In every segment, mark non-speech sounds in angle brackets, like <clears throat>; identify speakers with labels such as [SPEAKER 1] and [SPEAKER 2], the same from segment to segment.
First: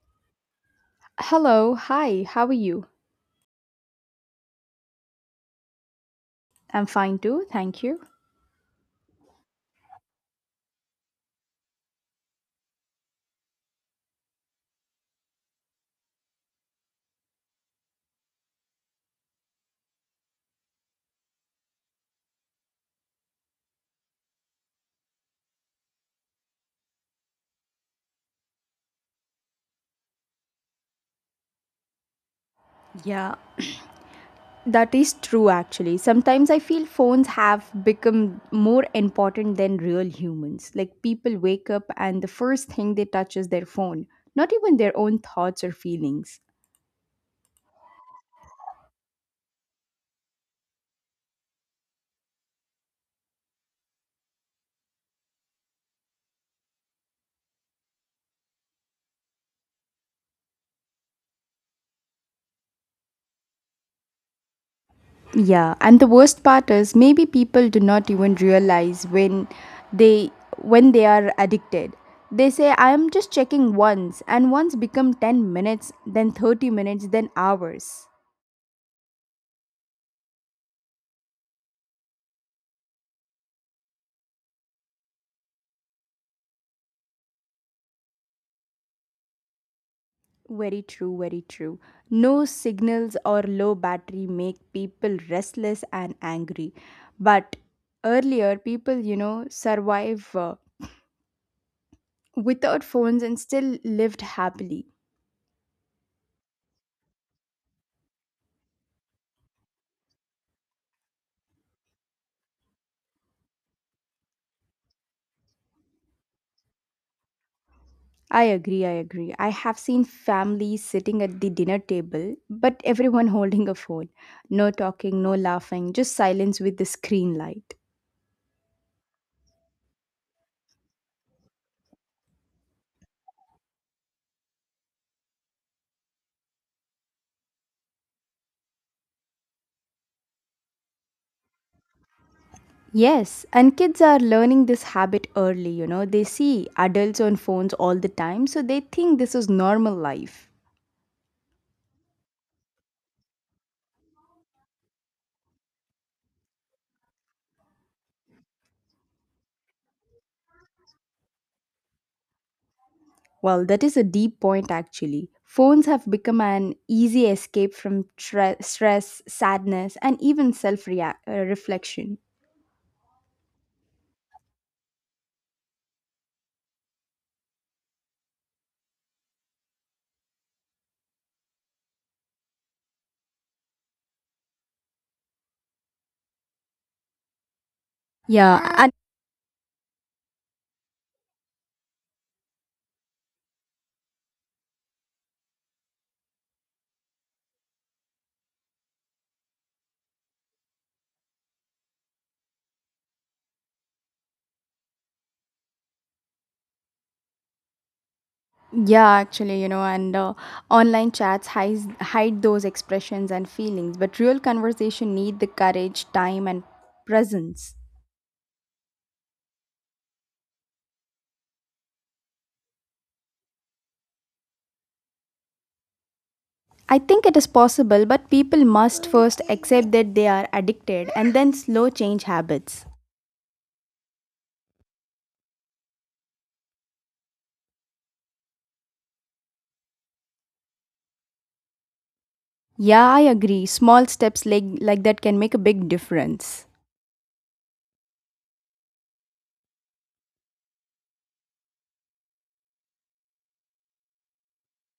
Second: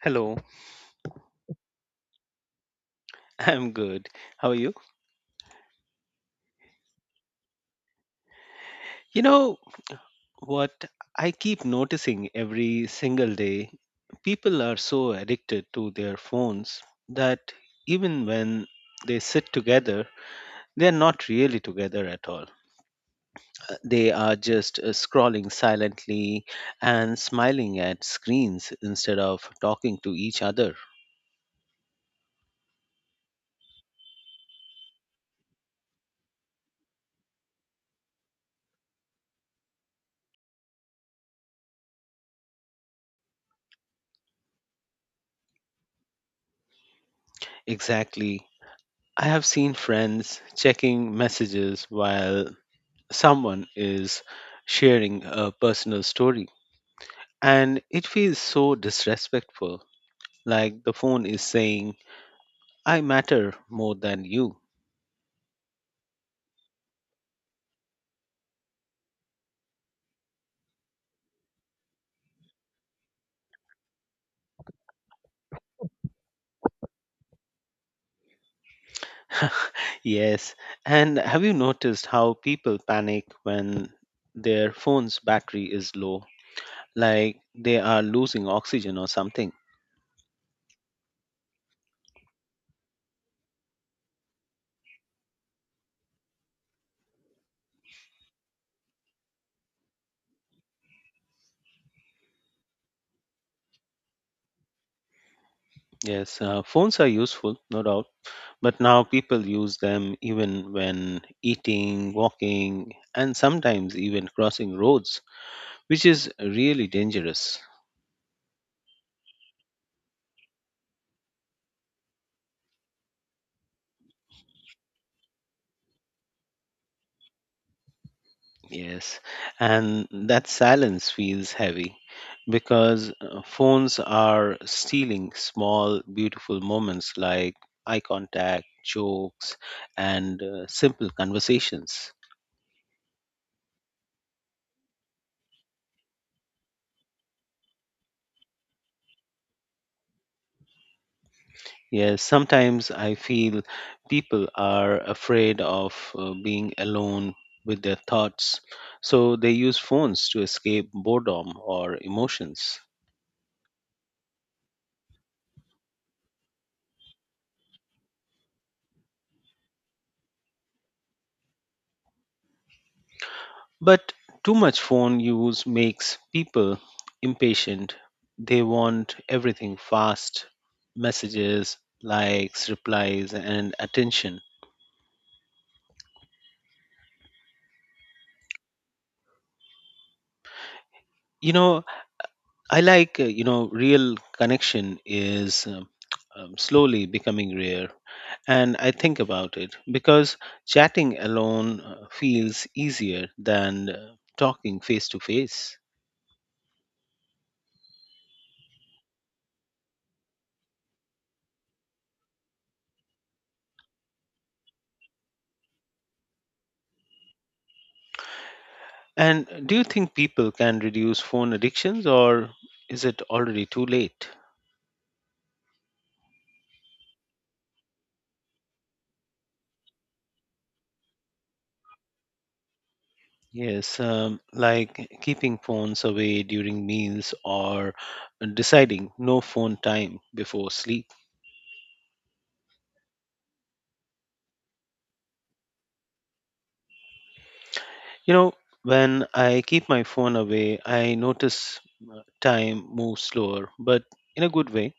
[SPEAKER 1] Hello,
[SPEAKER 2] Hello, hi, how are you?
[SPEAKER 1] <laughs> I'm good. How are you?
[SPEAKER 2] I'm fine too, thank you.
[SPEAKER 1] You know what I keep noticing every single day? People are so addicted to their phones that even when they sit together, they're not really together at all. They are just scrolling silently and smiling at screens instead of talking to each other.
[SPEAKER 2] Yeah, that is true actually. Sometimes I feel phones have become more important than real humans. Like people wake up and the first thing they touch is their phone, not even their own thoughts or feelings.
[SPEAKER 1] Exactly. I have seen friends checking messages while someone is sharing a personal story. And it feels so disrespectful, like the phone is saying, I matter more than you.
[SPEAKER 2] Yeah, and the worst part is maybe people do not even realize they when they are addicted. They say I am just checking once and once become 10 minutes, then 30 minutes, then hours.
[SPEAKER 1] <laughs> Yes. And have you noticed how people panic when their phone's battery is low? Like they are losing oxygen or something.
[SPEAKER 2] Very true, very true. No signals or low battery make people restless and angry. But earlier, people, survive without phones and still lived happily.
[SPEAKER 1] Yes, phones are useful, no doubt, but now people use them even when eating, walking, and sometimes even crossing roads which is really dangerous.
[SPEAKER 2] I agree, I agree. I have seen families sitting at the dinner table, but everyone <laughs> holding a phone. No talking, no laughing, just silence with the screen light.
[SPEAKER 1] Yes, and that silence feels heavy because phones are stealing small, beautiful moments like eye contact, jokes, and simple conversations.
[SPEAKER 2] Yes, and kids are learning this habit early, They see adults on phones all the time, so they think this is normal life.
[SPEAKER 1] Yes, sometimes I feel people are afraid of being alone with their thoughts, so they use phones to escape boredom or emotions.
[SPEAKER 2] Well, that is a deep point actually. Phones have become an easy escape from stress, sadness, and even self reflection.
[SPEAKER 1] But too much phone use makes people impatient. They want everything fast messages, likes, replies, and attention.
[SPEAKER 2] Yeah,
[SPEAKER 1] You know, real connection is slowly becoming rare. And I think about it because chatting alone feels easier than talking face to face.
[SPEAKER 2] and yeah, actually, you know, and online chats hide those expressions and feelings, but real conversation need the courage, time, and presence.
[SPEAKER 1] And do you think people can reduce phone addictions or is it already too late?
[SPEAKER 2] I think it is possible, but people must first accept that they are addicted and then slow change habits.
[SPEAKER 1] Yes, like keeping phones away during meals or deciding no phone time before sleep.
[SPEAKER 2] Yeah, I agree. Small steps like that can make a big difference.
[SPEAKER 1] You know, when I keep my phone away, I notice time moves slower, but in a good way.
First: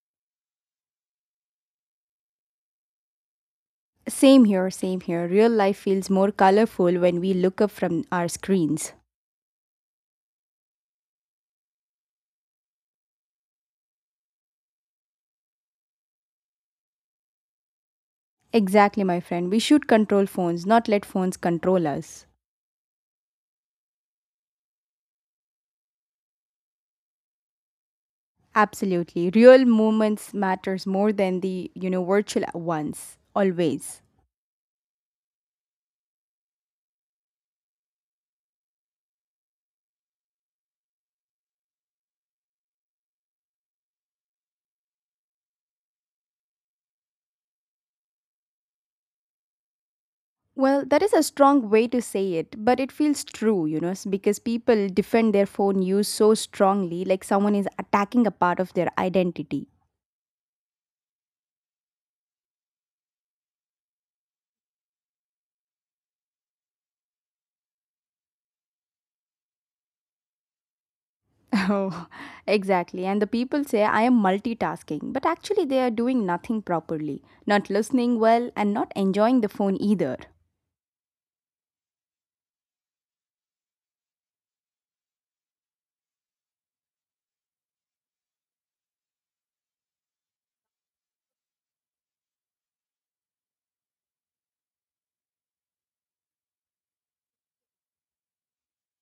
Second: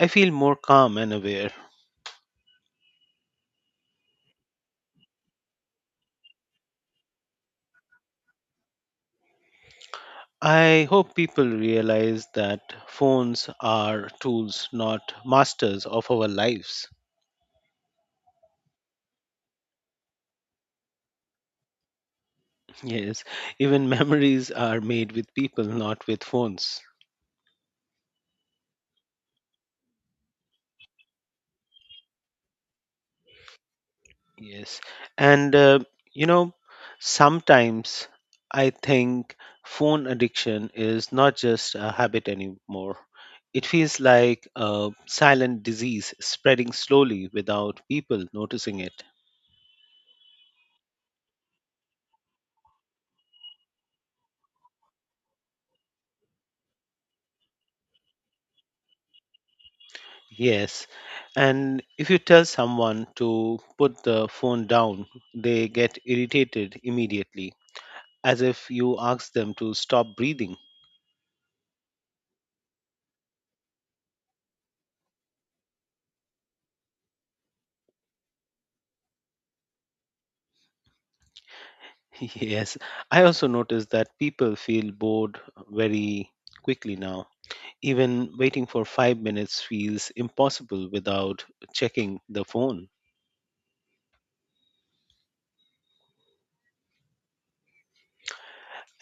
[SPEAKER 1] I feel more calm and aware.
[SPEAKER 2] Same here, same here. Real life feels more colorful when we look up from our screens.
[SPEAKER 1] I hope people realize that phones are tools, not masters of our lives.
[SPEAKER 2] Exactly, my friend. We should control phones, not let phones control us.
[SPEAKER 1] Yes, even memories are made with people, not with phones.
[SPEAKER 2] Absolutely. Real moments matters more than the virtual ones. Always.
[SPEAKER 1] Yes, and you know, sometimes I think phone addiction is not just a habit anymore. It feels like a silent disease spreading slowly without people noticing it.
[SPEAKER 2] Well, that is a strong way to say it, but it feels true, because people defend their phone use so strongly, like someone is attacking a part of their identity.
[SPEAKER 1] Yes, and if you tell someone to put the phone down, they get irritated immediately, as if you ask them to stop breathing.
[SPEAKER 2] <laughs> Oh, exactly. And the people say, I am multitasking, but actually, they are doing nothing properly, not listening well, and not enjoying the phone either.
[SPEAKER 1] <laughs> Yes, I also noticed that people feel bored very quickly now. Even waiting for 5 minutes feels impossible without checking the phone.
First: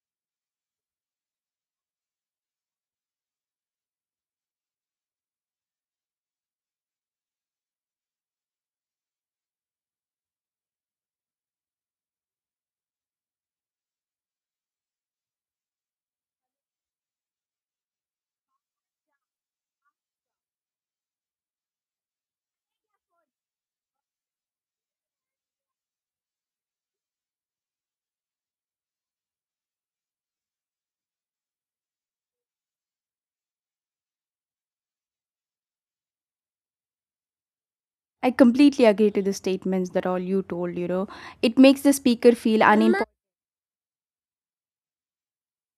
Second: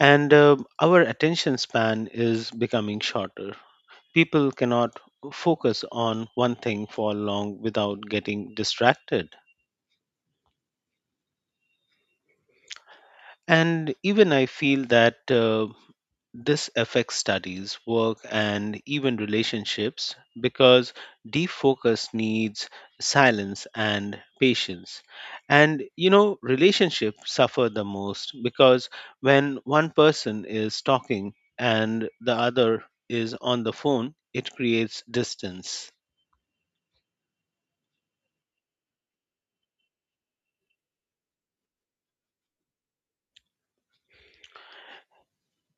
[SPEAKER 1] And our attention span is becoming shorter. People cannot focus on one thing for long without getting distracted. And even I feel that this affects studies, work, and even relationships because deep focus needs silence and patience. And you know, relationships suffer the most because when one person is talking and the other is on the phone, it creates distance.
[SPEAKER 2] I completely agree to the statements that all you told, It makes the speaker feel uninterested.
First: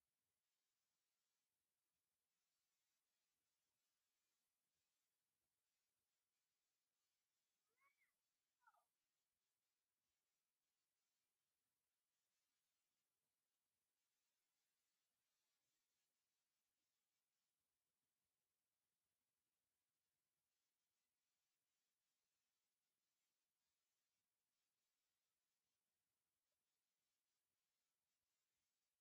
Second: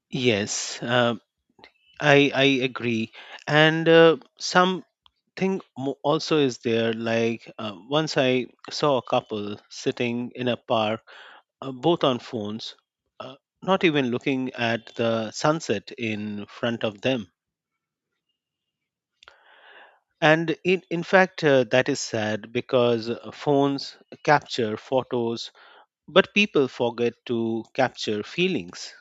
[SPEAKER 1] Yes, I agree, and some also is there like once I saw a couple sitting in a park both on phones uh, not even looking at the sunset in front of them and in fact that is sad because phones capture photos but people forget to capture feelings.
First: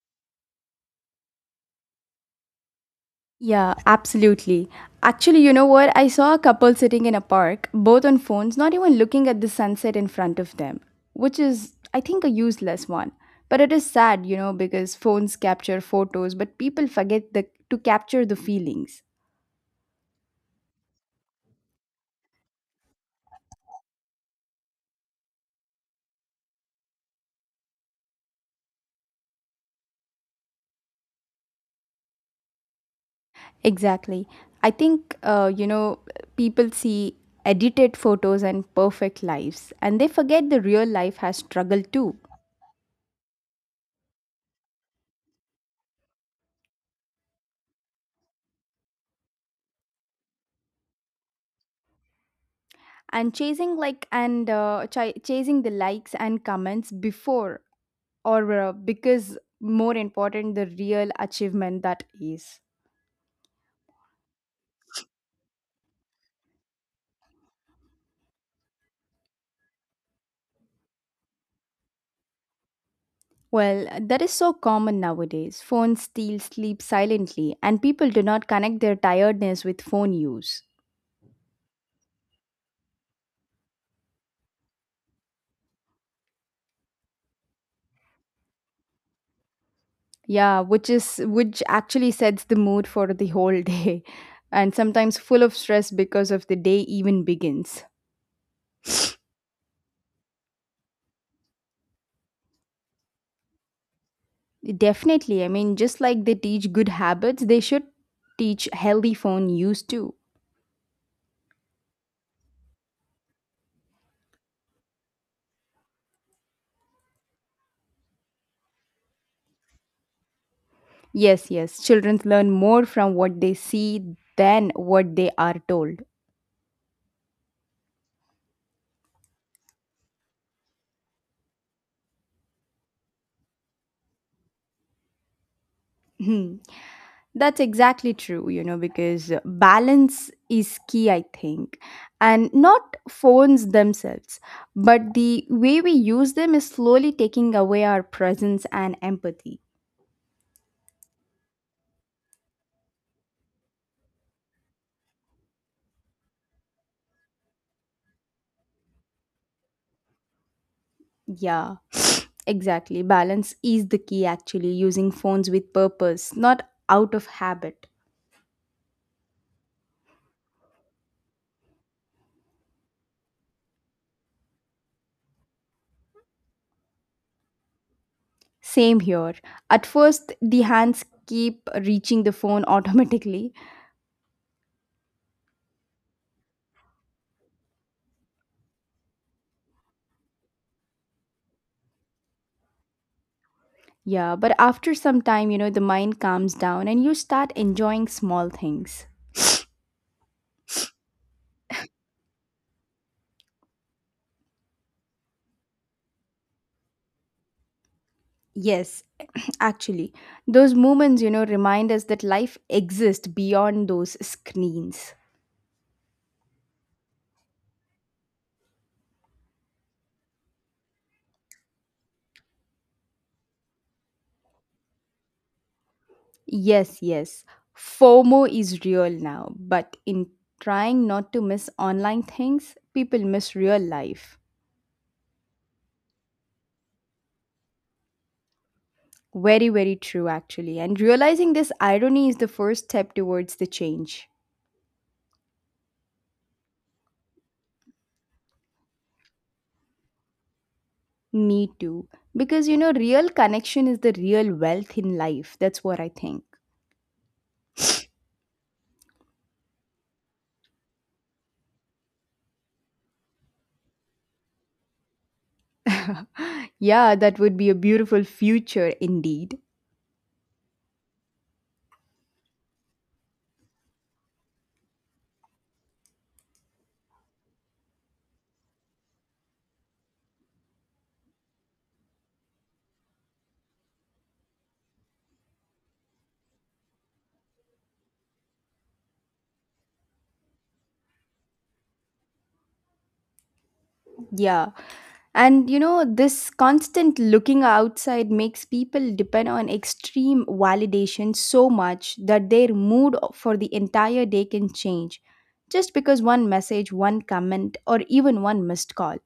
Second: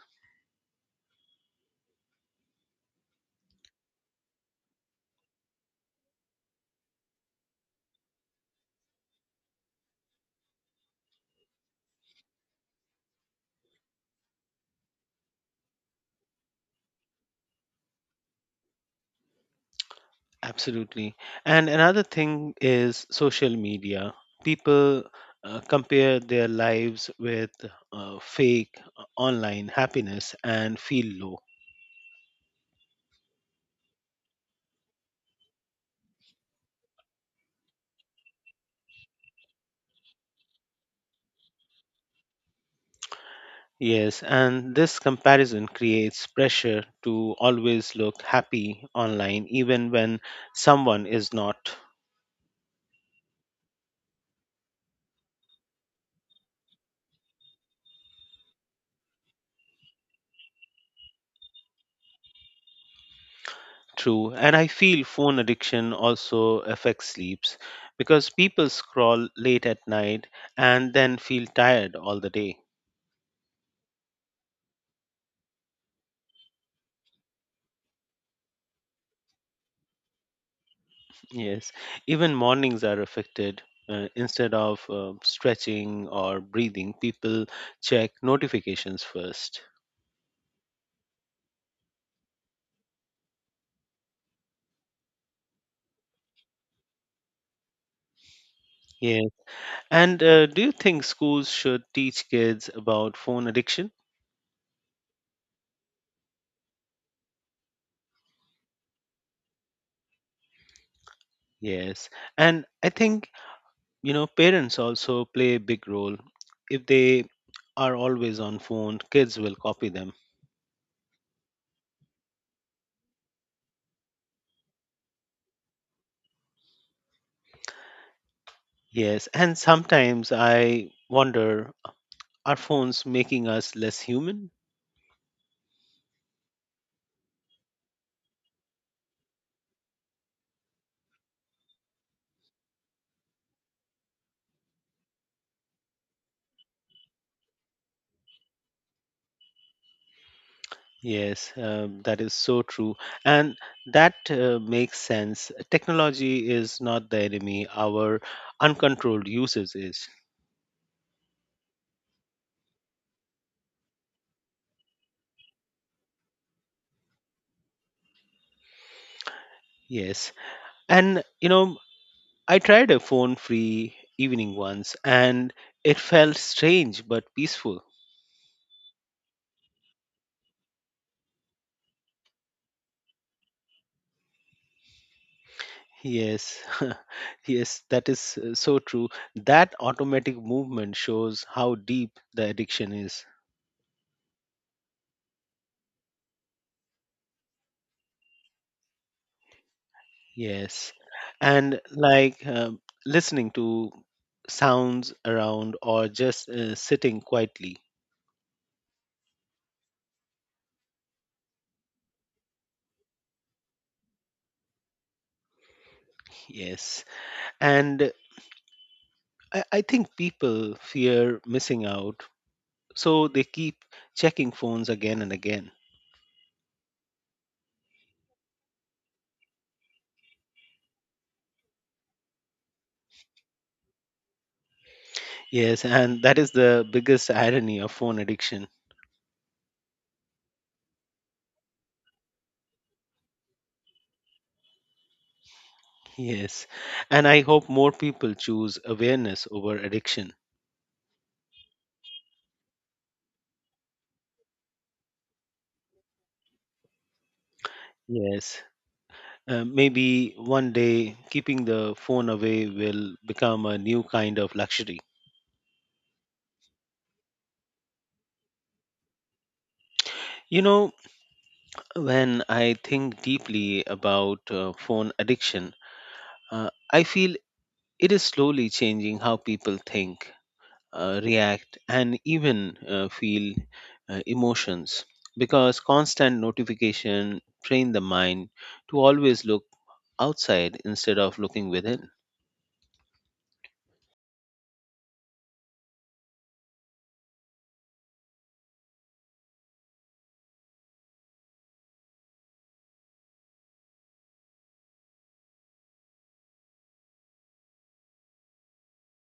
[SPEAKER 2] Yeah, absolutely. Actually, you know what? I saw a couple sitting in a park, both on phones, not even looking at the sunset in front of them, which is, I think, a useless one. But it is sad, because phones capture photos, but people forget to capture the feelings.
[SPEAKER 1] Absolutely. And another thing is social media. People compare their lives with fake online happiness and feel low.
[SPEAKER 2] Exactly. I think, people see edited photos and perfect lives, and they forget the real life has struggle too.
[SPEAKER 1] Yes, and this comparison creates pressure to always look happy online, even when someone is not.
[SPEAKER 2] And chasing like and chasing the likes and comments before or because more important the real achievement that is.
[SPEAKER 1] True. And I feel phone addiction also affects sleeps because people scroll late at night and then feel tired all the day.
[SPEAKER 2] Well, that is so common nowadays. Phones steal sleep silently, and people do not connect their tiredness with phone use.
[SPEAKER 1] Yes, even mornings are affected. Instead of stretching or breathing, people check notifications first.
[SPEAKER 2] Yeah, which is which actually sets the mood for the whole day <laughs> and sometimes full of stress because of the day even begins.
[SPEAKER 1] Yeah. And do you think schools should teach kids about phone addiction?
[SPEAKER 2] Definitely, I mean, just like they teach good habits, they should teach healthy phone use too.
[SPEAKER 1] Yes. And I think, you know, parents also play a big role. If they are always on phone, kids will copy them.
[SPEAKER 2] Yes, yes. Children learn more from what they see than what they are told.
[SPEAKER 1] Yes. And sometimes I wonder, are phones making us less human?
[SPEAKER 2] Hmm. That's exactly true, because balance is key, I think. And not phones themselves, but the way we use them is slowly taking away our presence and empathy.
[SPEAKER 1] Yes, that is so true. And that makes sense. Technology is not the enemy, our uncontrolled usage is.
[SPEAKER 2] Yeah, <sniffs> exactly. Balance is the key, actually, using phones with purpose, not out of habit.
[SPEAKER 1] Yes. And, you know, I tried a phone free evening once and it felt strange but peaceful.
[SPEAKER 2] Same here. At first, the hands keep reaching the phone <laughs> automatically.
[SPEAKER 1] Yes, <laughs> yes, that is so true. That automatic movement shows how deep the addiction is.
[SPEAKER 2] Yeah, but after some time, the mind calms down and you start enjoying small things.
[SPEAKER 1] Yes. And like listening to sounds around or just sitting quietly.
[SPEAKER 2] Yes, <clears throat> actually, those moments, remind us that life exists beyond those screens.
[SPEAKER 1] Yes. And I think people fear missing out. So they keep checking phones again and again.
[SPEAKER 2] Yes, yes. FOMO is real now, but in trying not to miss online things, people miss real life.
[SPEAKER 1] Yes. And that is the biggest irony of phone addiction.
[SPEAKER 2] Very, very true, actually. And realizing this irony is the first step towards the change.
[SPEAKER 1] Yes. And I hope more people choose awareness over addiction.
[SPEAKER 2] Me too. Because, real connection is the real wealth in life. That's what I think.
[SPEAKER 1] Yes. Maybe one day keeping the phone away will become a new kind of luxury.
[SPEAKER 2] Yeah, that would be a beautiful future indeed.
[SPEAKER 1] You know, when I think deeply about phone addiction, I feel it is slowly changing how people think, react, and even feel emotions because constant notification train the mind to always look outside instead of looking within.
[SPEAKER 2] Yeah. And, this constant looking outside makes people depend on extreme validation so much that their mood for the entire day can change just because one message, one comment, or even one missed call.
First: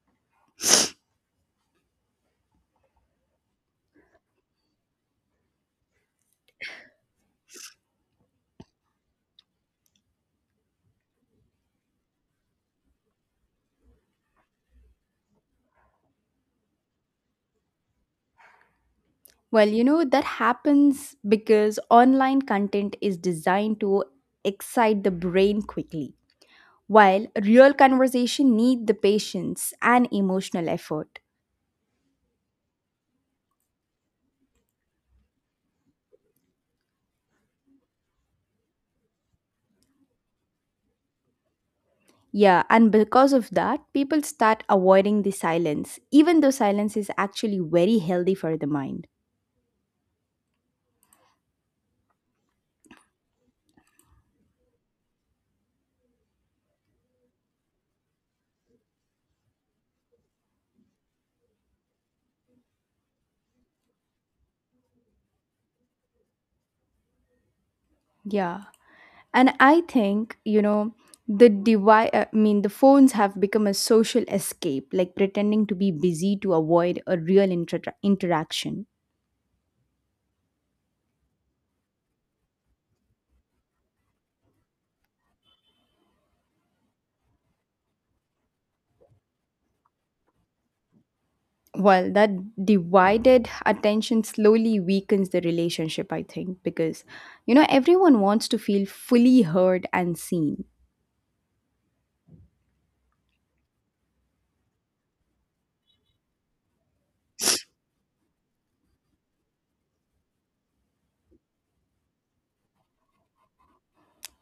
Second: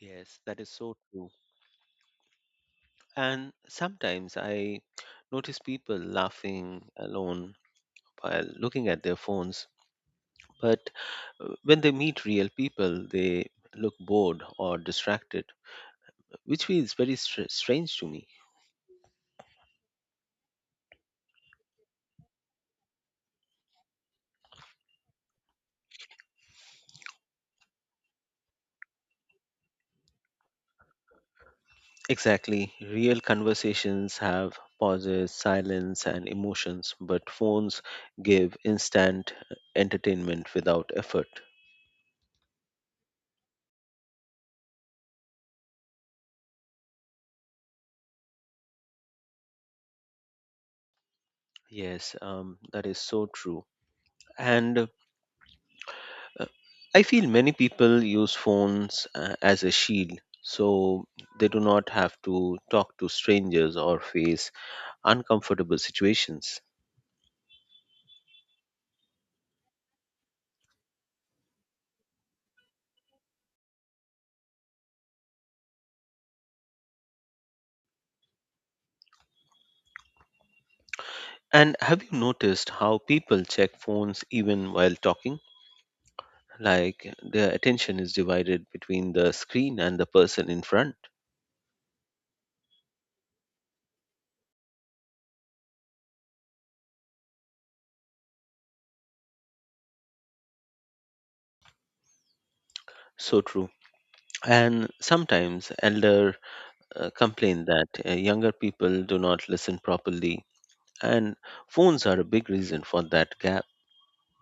[SPEAKER 1] Yes, that is so true. And sometimes I notice people laughing alone while looking at their phones, but when they meet real people, they look bored or distracted, which feels very strange to me.
[SPEAKER 2] Well, that happens because online content is designed to excite the brain quickly, while real conversation need the patience and emotional effort.
[SPEAKER 1] Exactly. Real conversations have pauses, silence, and emotions, but phones give instant entertainment without effort.
[SPEAKER 2] Yeah, and because of that, people start avoiding the silence, even though silence is actually very healthy for the mind.
[SPEAKER 1] Yes, that is so true. And I feel many people use phones as a shield, so they do not have to talk to strangers or face uncomfortable situations.
[SPEAKER 2] Yeah. And I think, the device, I mean, the phones have become a social escape, like pretending to be busy to avoid a real interaction.
[SPEAKER 1] And have you noticed how people check phones even while talking? Like their attention is divided between the screen and the person in front.
[SPEAKER 2] Well, that divided attention slowly weakens the relationship, I think, because, everyone wants to feel fully heard and seen.
[SPEAKER 1] So true. And sometimes elder complain that younger people do not listen properly, and phones are a big reason for that gap.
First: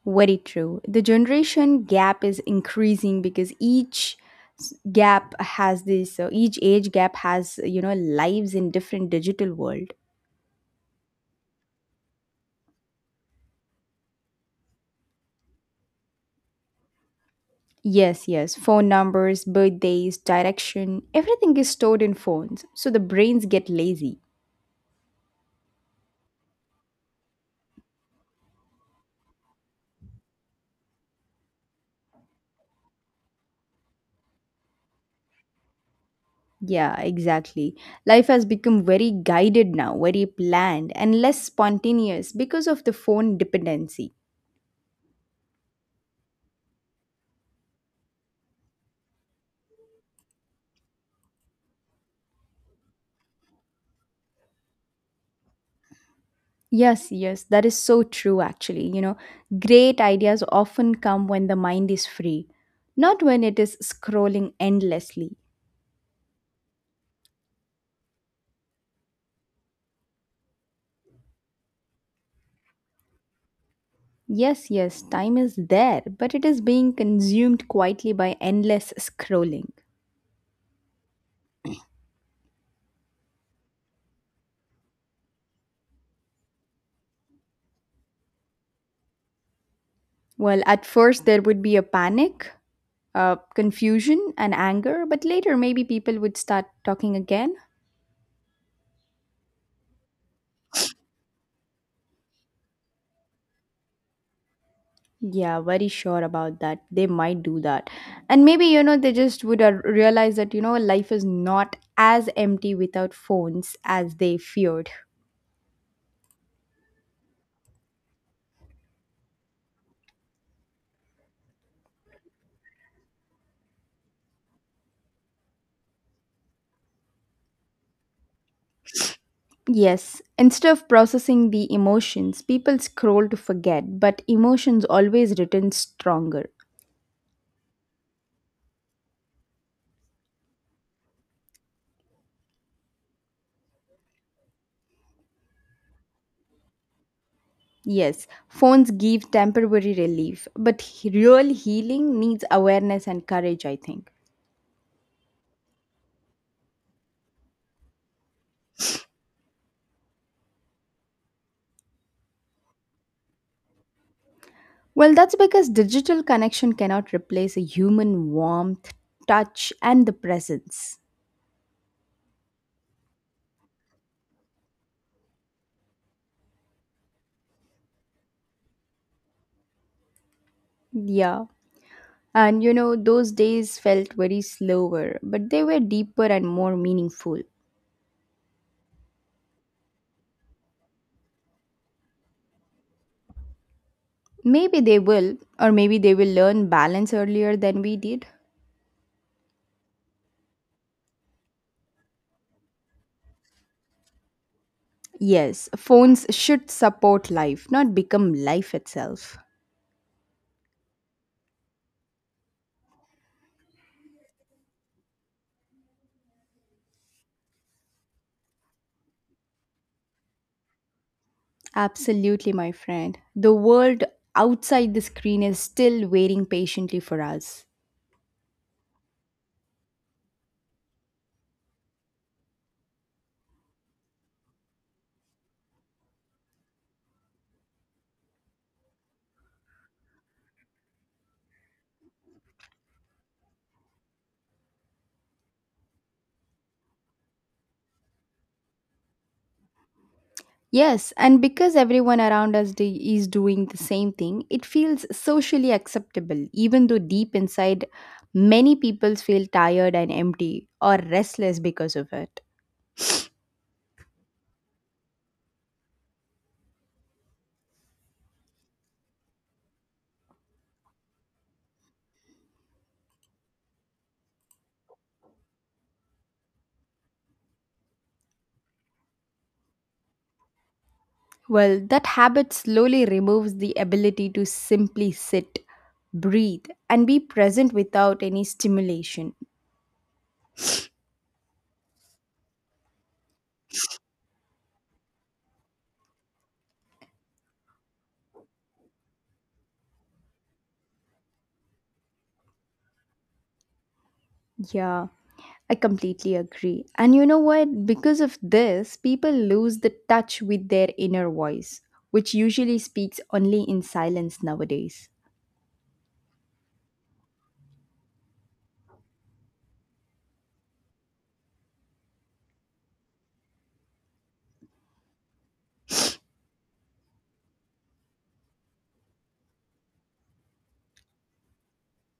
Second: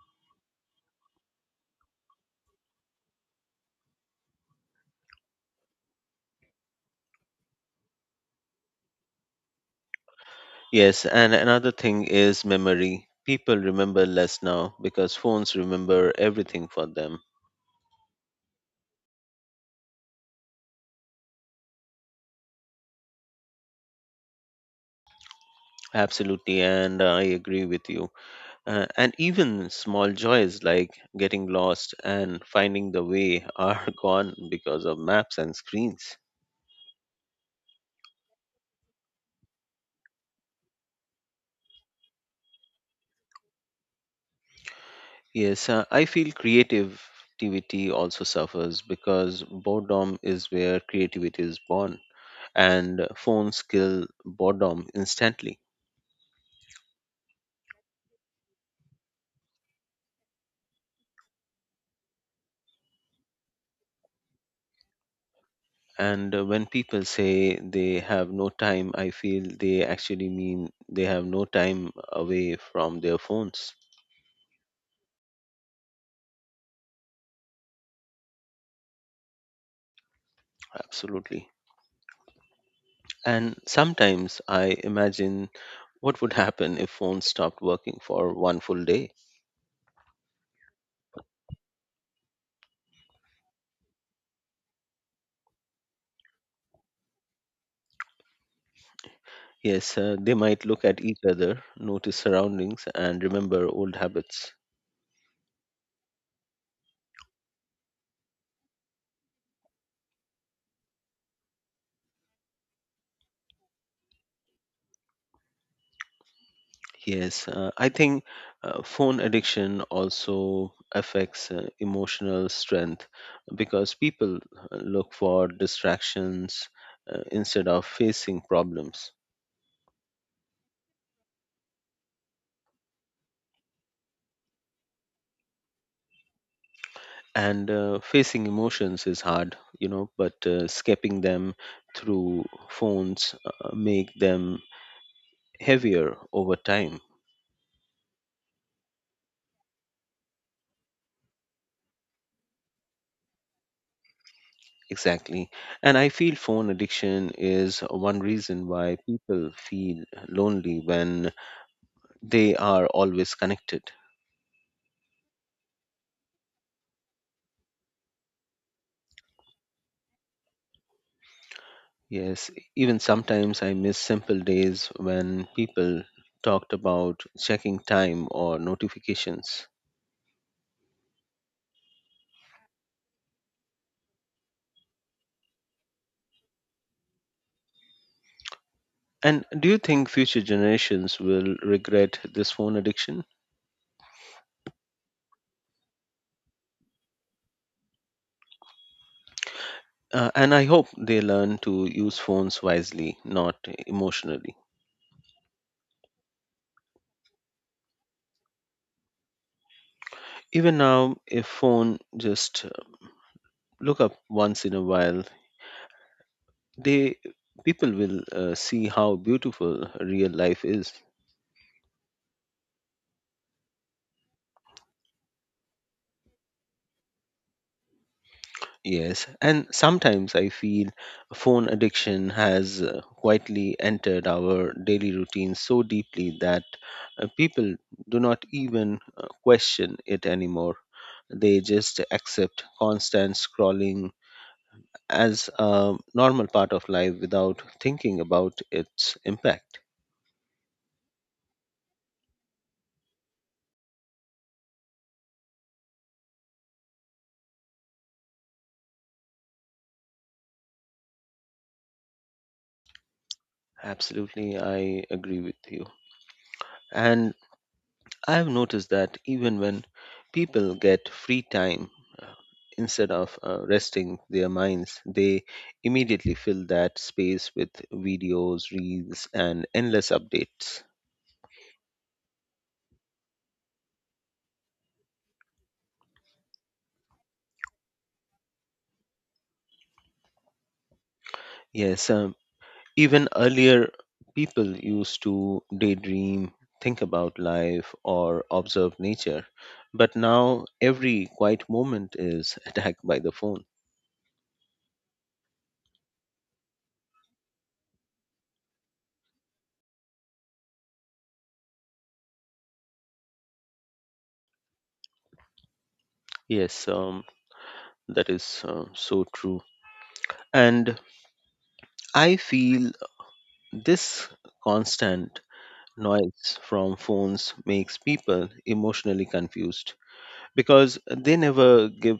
[SPEAKER 2] Very true. The generation gap is increasing because each age gap has, lives in different digital world.
[SPEAKER 1] Yes, and another thing is memory. People remember less now because phones remember everything for them.
[SPEAKER 2] Yes, yes. Phone numbers, birthdays, direction, everything is stored in phones. So the brains get lazy.
[SPEAKER 1] Absolutely, and I agree with you. And even small joys like getting lost and finding the way are <laughs> gone because of maps and screens.
[SPEAKER 2] Yeah, exactly. Life has become very guided now, very planned, and less spontaneous because of the phone dependency.
[SPEAKER 1] Yes, I feel creativity also suffers because boredom is where creativity is born, and phones kill boredom instantly.
[SPEAKER 2] Yes, yes, that is so true, actually. Great ideas often come when the mind is free, not when it is scrolling endlessly.
[SPEAKER 1] And when people say they have no time, I feel they actually mean they have no time away from their phones.
[SPEAKER 2] Yes, yes, time is there, but it is being consumed quietly by endless scrolling.
[SPEAKER 1] Absolutely. And sometimes I imagine what would happen if phones stopped working for one full day.
[SPEAKER 2] Well, at first, there would be a panic, confusion, and anger, but later, maybe people would start talking again.
[SPEAKER 1] Yes, they might look at each other, notice surroundings, and remember old habits.
[SPEAKER 2] Yeah, very sure about that. They might do that. And maybe, they just would realize that, life is not as empty without phones as they feared.
[SPEAKER 1] Yes, I think phone addiction also affects emotional strength because people look for distractions instead of facing problems.
[SPEAKER 2] Yes, instead of processing the emotions, people scroll to forget, but emotions always return stronger.
[SPEAKER 1] And facing emotions is hard you know but escaping them through phones make them heavier over time.
[SPEAKER 2] Yes, phones give temporary relief, but real healing needs awareness and courage, I think.
[SPEAKER 1] Exactly, and I feel phone addiction is one reason why people feel lonely when they are always connected.
[SPEAKER 2] Well, that's because digital connection cannot replace a human warmth, touch, and the presence.
[SPEAKER 1] Yes, even sometimes I miss simple days when people talked about checking time or notifications.
[SPEAKER 2] Yeah. And those days felt very slower, but they were deeper and more meaningful.
[SPEAKER 1] And do you think future generations will regret this phone addiction?
[SPEAKER 2] Maybe they will, or maybe they will learn balance earlier than we did.
[SPEAKER 1] And I hope they learn to use phones wisely, not emotionally.
[SPEAKER 2] Yes, phones should support life, not become life itself.
[SPEAKER 1] Even now, if phone just look up once in a while, they people will see how beautiful real life is.
[SPEAKER 2] Absolutely, my friend. The world outside the screen is still waiting patiently for us.
[SPEAKER 1] Yes, and sometimes I feel phone addiction has quietly entered our daily routine so deeply that people do not even question it anymore. They just accept constant scrolling, as a normal part of life without thinking about its impact.
[SPEAKER 2] Yes, and because everyone around us is doing the same thing, it feels socially acceptable, even though deep inside, many people feel tired and empty or restless because of it.
[SPEAKER 1] Absolutely, I agree with you. And I've noticed that even when people get free time, uh, instead of resting their minds, they immediately fill that space with videos, reels, and endless updates.
[SPEAKER 2] Well, that habit slowly removes the ability to simply sit, breathe, and be present without any stimulation.
[SPEAKER 1] Yes, even earlier, people used to daydream, think about life, or observe nature. But now, every quiet moment is <laughs> attacked by the phone.
[SPEAKER 2] Yeah. I completely agree. And you know what? Because of this, people lose the touch with their inner voice, which usually speaks only in silence nowadays.
[SPEAKER 1] Yes, that is so true. And I feel this constant noise from phones makes people emotionally confused because they never give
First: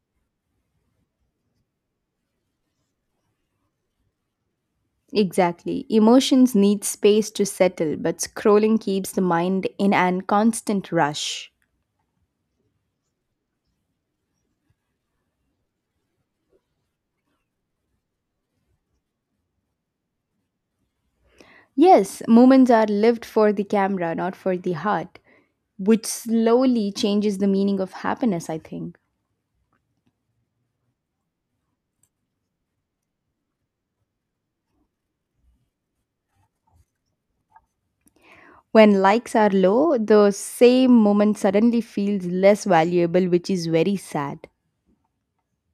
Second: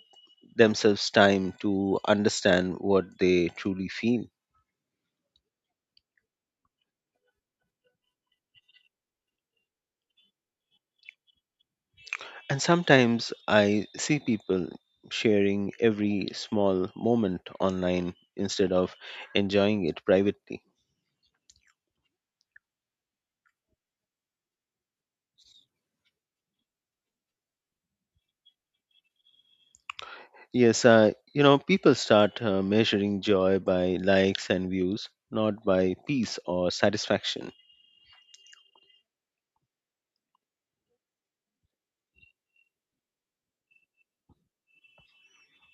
[SPEAKER 1] themselves time to understand what they truly feel.
[SPEAKER 2] Exactly. Emotions need space to settle, but scrolling keeps the mind in an constant rush.
[SPEAKER 1] And sometimes I see people sharing every small moment online instead of enjoying it privately.
[SPEAKER 2] Yes, moments are lived for the camera, not for the heart, which slowly changes the meaning of happiness, I think.
[SPEAKER 1] Yes, you know, people start measuring joy by likes and views, not by peace or satisfaction.
[SPEAKER 2] When likes are low, the same moment suddenly feels less valuable, which is very sad.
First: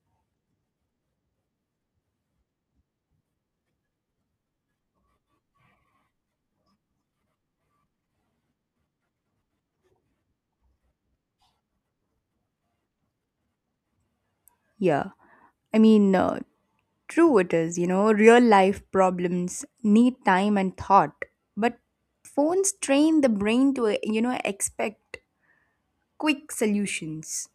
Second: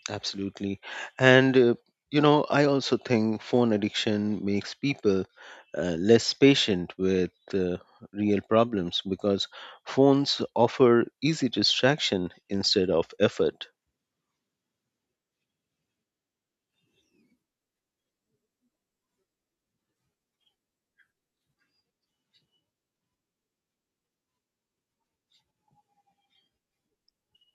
[SPEAKER 1] Absolutely. And, you know, I also think phone addiction makes people less patient with real problems because phones offer easy distraction instead of effort.
[SPEAKER 2] Yeah. I mean, uh, true it is, real life problems need time and thought. But phones train the brain to, expect quick solutions.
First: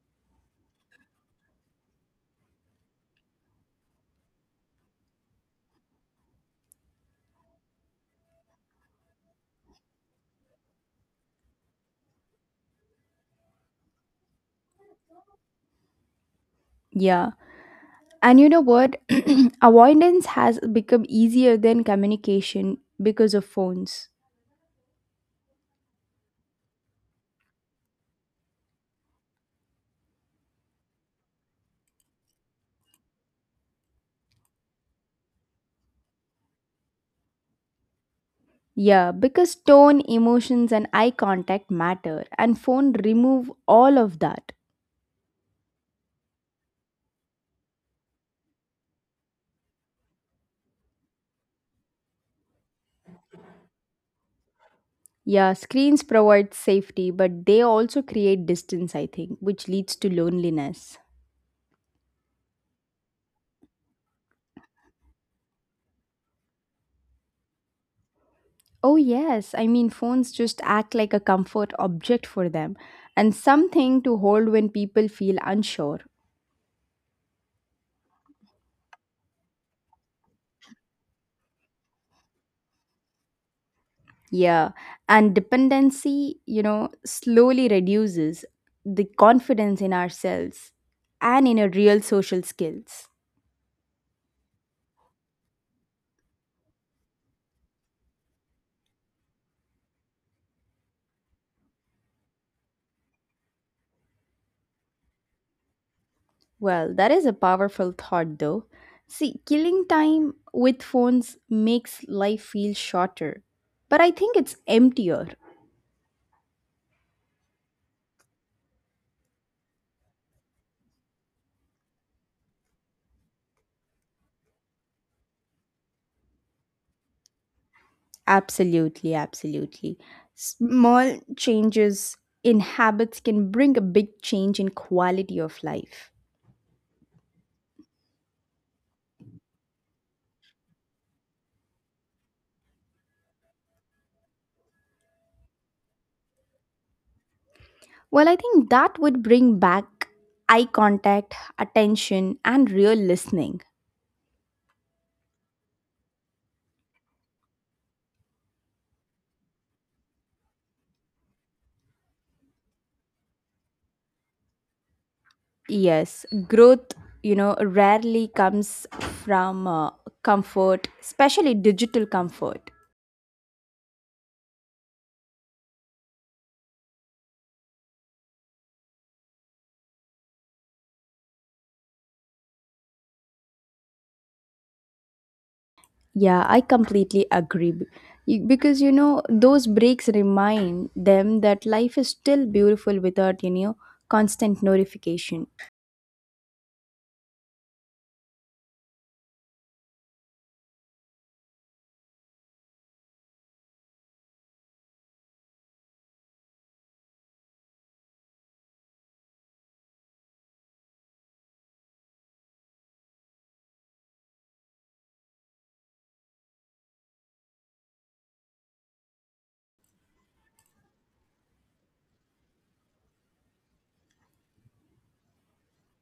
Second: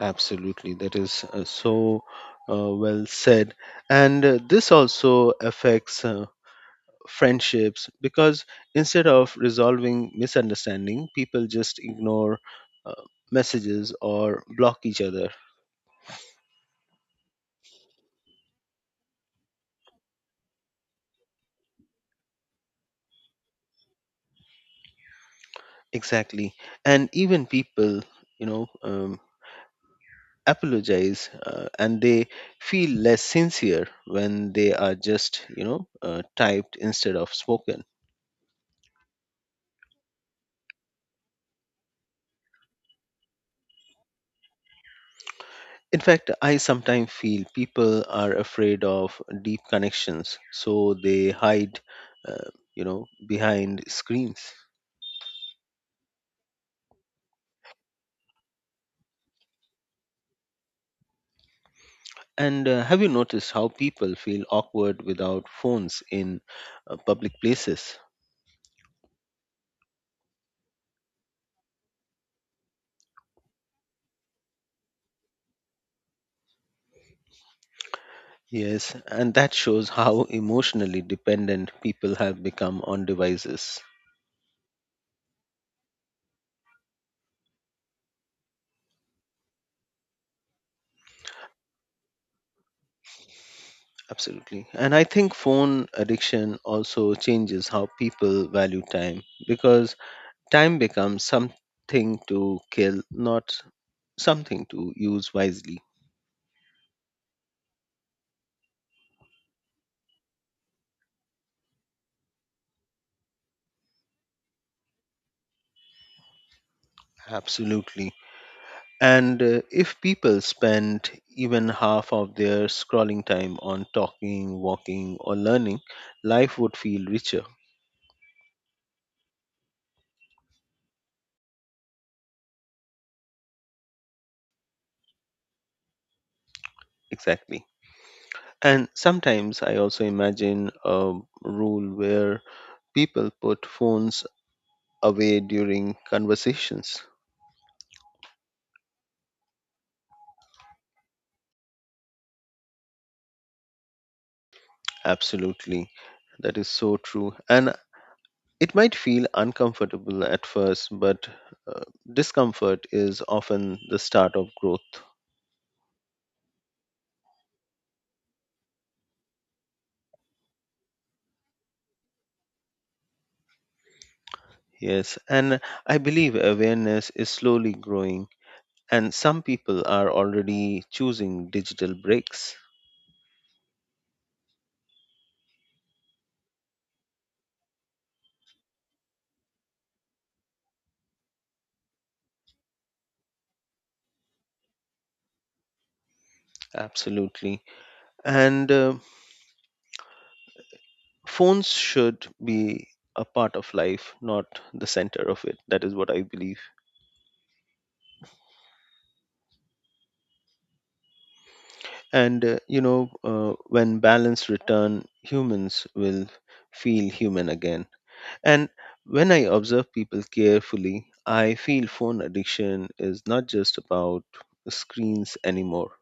[SPEAKER 1] Absolutely, that is so well said. And this also affects friendships because instead of resolving misunderstanding, people just ignore uh, messages or block each other.
[SPEAKER 2] Yeah. And you know what? <clears throat> Avoidance has become easier than communication because of phones.
[SPEAKER 1] Exactly. And even people, you know, um, apologize and they feel less sincere when they are just, typed instead of spoken.
[SPEAKER 2] Yeah, because tone, emotions, and eye contact matter, and phone remove all of that.
[SPEAKER 1] In fact, I sometimes feel people are afraid of deep connections, so they hide, uh, behind screens.
[SPEAKER 2] Yeah, screens provide safety, but they also create distance, I think, which leads to loneliness.
[SPEAKER 1] And have you noticed how people feel awkward without phones in public places?
[SPEAKER 2] Oh, yes. I mean, phones just act like a comfort object for them and something to hold when people feel unsure.
[SPEAKER 1] Yes, and that shows how emotionally dependent people have become on devices.
[SPEAKER 2] Yeah. And dependency, slowly reduces the confidence in ourselves and in our real social skills.
[SPEAKER 1] Absolutely. And I think phone addiction also changes how people value time because time becomes something to kill, not something to use wisely.
[SPEAKER 2] Well, that is a powerful thought, though. See, killing time with phones makes life feel shorter, but I think it's emptier.
[SPEAKER 1] Absolutely. And if people spend even half of their scrolling time on talking, walking, or learning, life would feel richer.
[SPEAKER 2] Absolutely, absolutely. Small changes in habits can bring a big change in quality of life.
[SPEAKER 1] Exactly. And sometimes I also imagine a rule where people put phones away during conversations.
[SPEAKER 2] Well, I think that would bring back eye contact, attention, and real listening.
[SPEAKER 1] Absolutely. That is so true. And it might feel uncomfortable at first, but uh, discomfort is often the start of growth.
[SPEAKER 2] Yes, growth, rarely comes from comfort, especially digital comfort.
[SPEAKER 1] Yes, and I believe awareness is slowly growing, and some people are already choosing digital breaks.
[SPEAKER 2] Yeah, I completely agree. Because, those breaks remind them that life is still beautiful without, constant notification.
[SPEAKER 1] Absolutely. And phones should be a part of life, not the center of it. That is what I believe. And, when balance return, humans will feel human again. And when I observe people carefully, I feel phone addiction is not just about screens anymore.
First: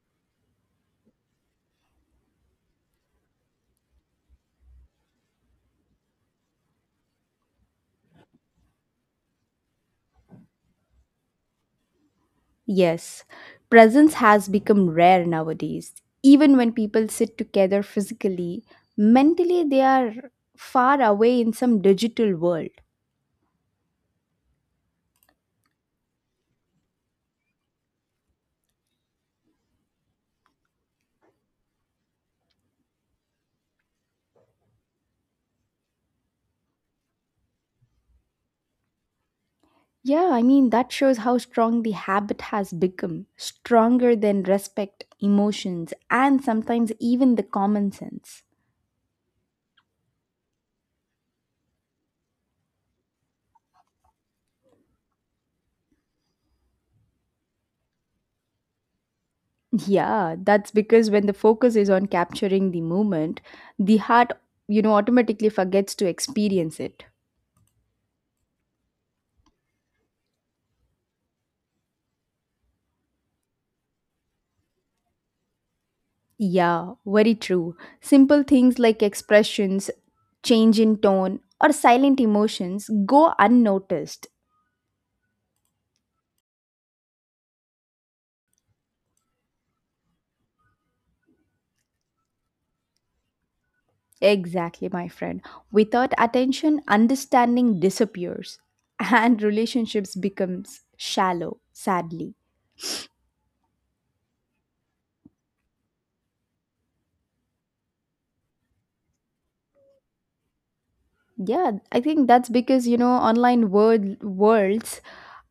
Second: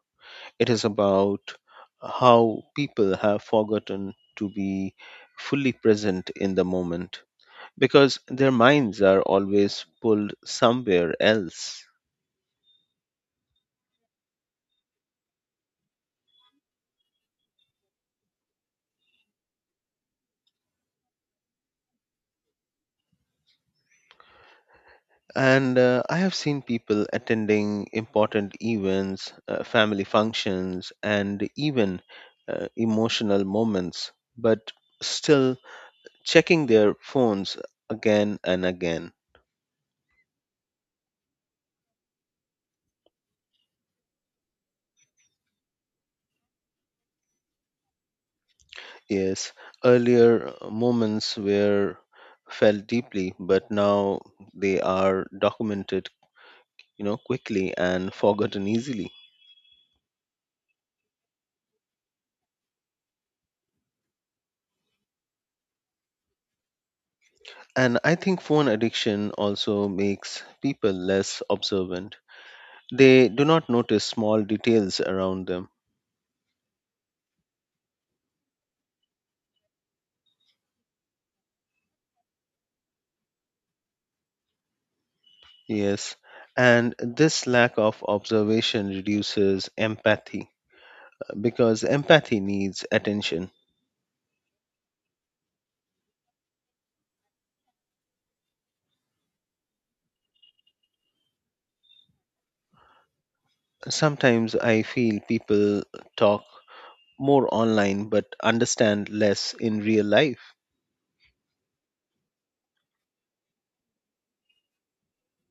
[SPEAKER 1] It is about how people have forgotten to be fully present in the moment because their minds are always pulled somewhere else.
[SPEAKER 2] Yes, presence has become rare nowadays. Even when people sit together physically, mentally they are far away in some digital world.
[SPEAKER 1] And I have seen people attending important events, family functions, and even emotional moments, but still checking their phones again and again.
[SPEAKER 2] Yeah, I mean, that shows how strong the habit has become, stronger than respect, emotions, and sometimes even the common sense.
[SPEAKER 1] Yes, earlier moments were felt deeply, but now they are documented, you know, quickly and forgotten easily.
[SPEAKER 2] Yeah, that's because when the focus is on capturing the moment, the heart, automatically forgets to experience it.
[SPEAKER 1] And I think phone addiction also makes people less observant. They do not notice small details around them.
[SPEAKER 2] Yeah, very true. Simple things like expressions, change in tone, or silent emotions go unnoticed.
[SPEAKER 1] Yes, and this lack of observation reduces empathy because empathy needs attention.
[SPEAKER 2] Exactly, my friend. Without attention, understanding disappears and <laughs> relationships becomes shallow, sadly.
[SPEAKER 1] Sometimes I feel people talk more online but understand less in real life. <laughs>
[SPEAKER 2] Yeah, I think that's because, online world worlds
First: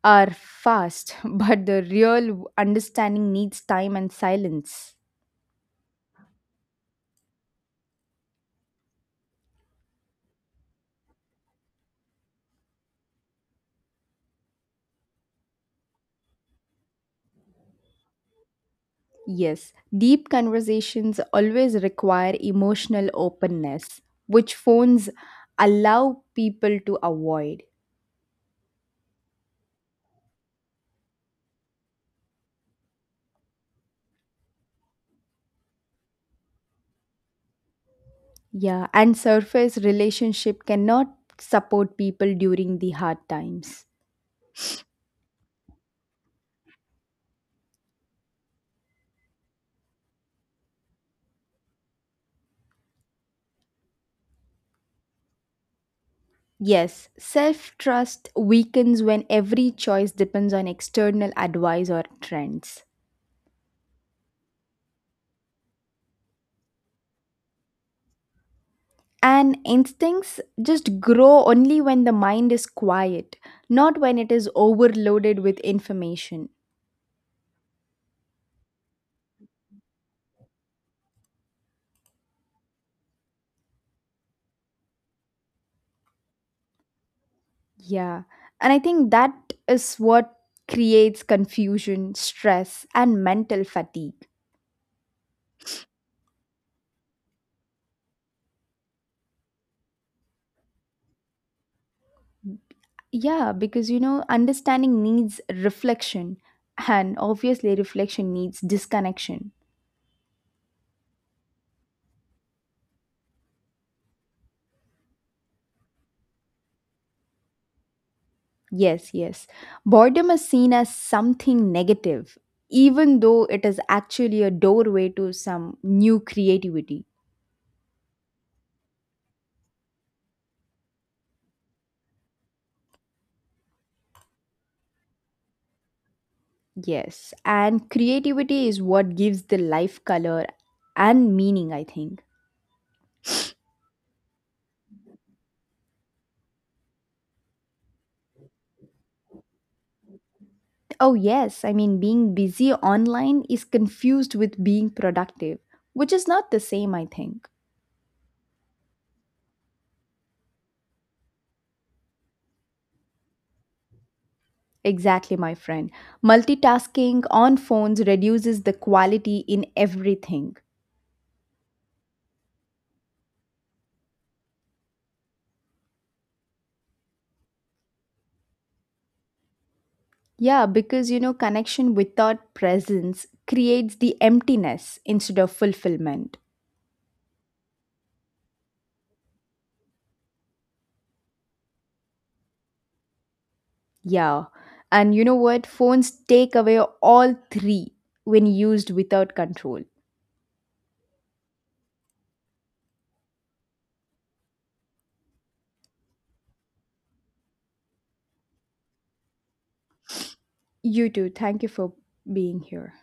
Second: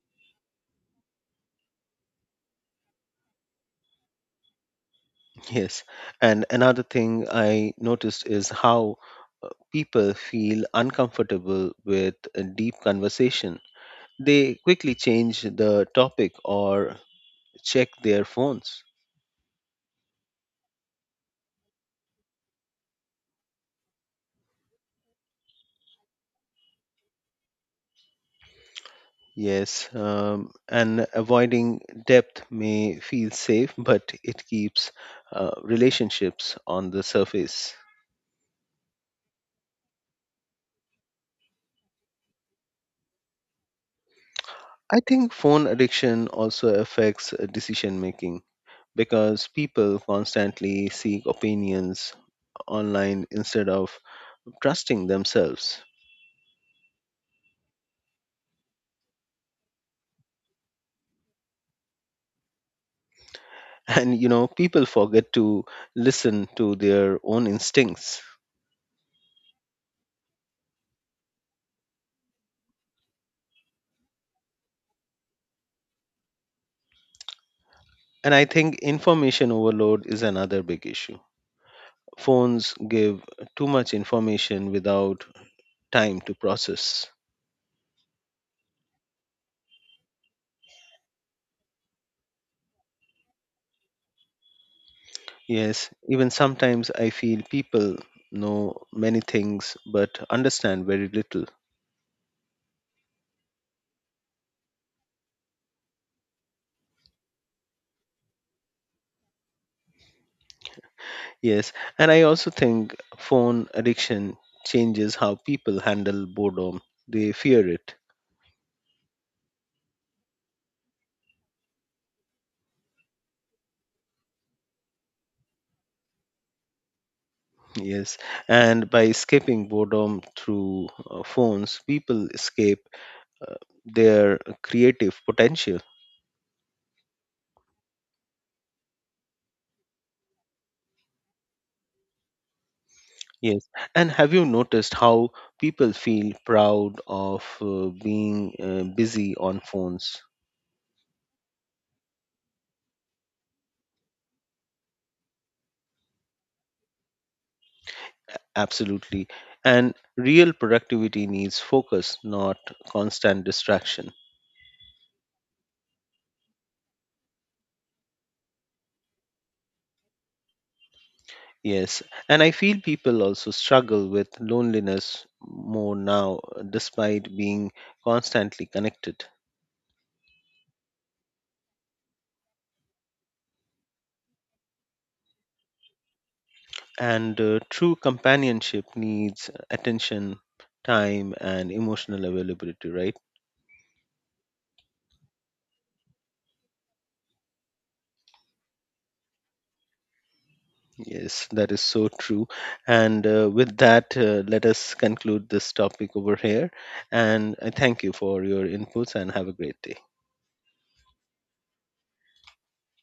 [SPEAKER 2] are fast, <laughs> but the real understanding needs time and silence.
[SPEAKER 1] Yes. And another thing I noticed is how people feel uncomfortable with a deep conversation. They quickly change the topic or check their phones.
[SPEAKER 2] Yes, deep conversations always require emotional openness, which phones allow people to avoid.
[SPEAKER 1] Yes, and avoiding depth may feel safe, <laughs> but it keeps relationships on the surface.
[SPEAKER 2] Yeah, and surface relationship cannot support people during the hard times.
[SPEAKER 1] I think phone addiction also affects decision making because people constantly seek opinions online instead of trusting themselves.
[SPEAKER 2] Yes, self trust weakens when every choice depends on external advice or trends.
[SPEAKER 1] <laughs> And you know, people forget to listen to their own instincts.
[SPEAKER 2] And instincts just grow only when the mind is quiet, not when it is overloaded with information.
[SPEAKER 1] And I think information overload is another big issue. Phones give too much information without time to process.
[SPEAKER 2] Yeah, and I think that is what creates confusion, stress, and mental fatigue.
[SPEAKER 1] Yes, even sometimes I feel people know many things but understand very little.
[SPEAKER 2] Yeah, because understanding needs reflection, and obviously, reflection needs disconnection.
[SPEAKER 1] Yes, and I also think phone addiction changes how people handle boredom. They fear it.
[SPEAKER 2] Yes, yes. Boredom is seen as something negative, even though it is actually a doorway to some new creativity.
[SPEAKER 1] Yes, and by escaping boredom through phones, people escape uh, their creative potential.
[SPEAKER 2] Yes, and creativity is what gives the life color and meaning, I think.
[SPEAKER 1] Yes, and have you noticed how people feel proud of being busy on phones?
[SPEAKER 2] Oh, yes, I mean, being busy online is confused with being productive, which is not the same, I think.
[SPEAKER 1] Absolutely. And real productivity needs focus, not constant distraction.
[SPEAKER 2] Exactly, my friend. Multitasking on phones reduces the quality in everything.
[SPEAKER 1] Yes, and I feel people also struggle with loneliness more now, despite being constantly connected.
[SPEAKER 2] Yeah, because connection without presence creates the emptiness instead of fulfillment.
[SPEAKER 1] And true companionship needs attention, time, and emotional availability, right?
[SPEAKER 2] Yeah. And you know what? Phones take away all three when used without control.
[SPEAKER 1] Yes, that is so true. And with that, let us conclude this topic over here. And I thank you for your inputs and have a great day.
[SPEAKER 2] You too. Thank you for being here.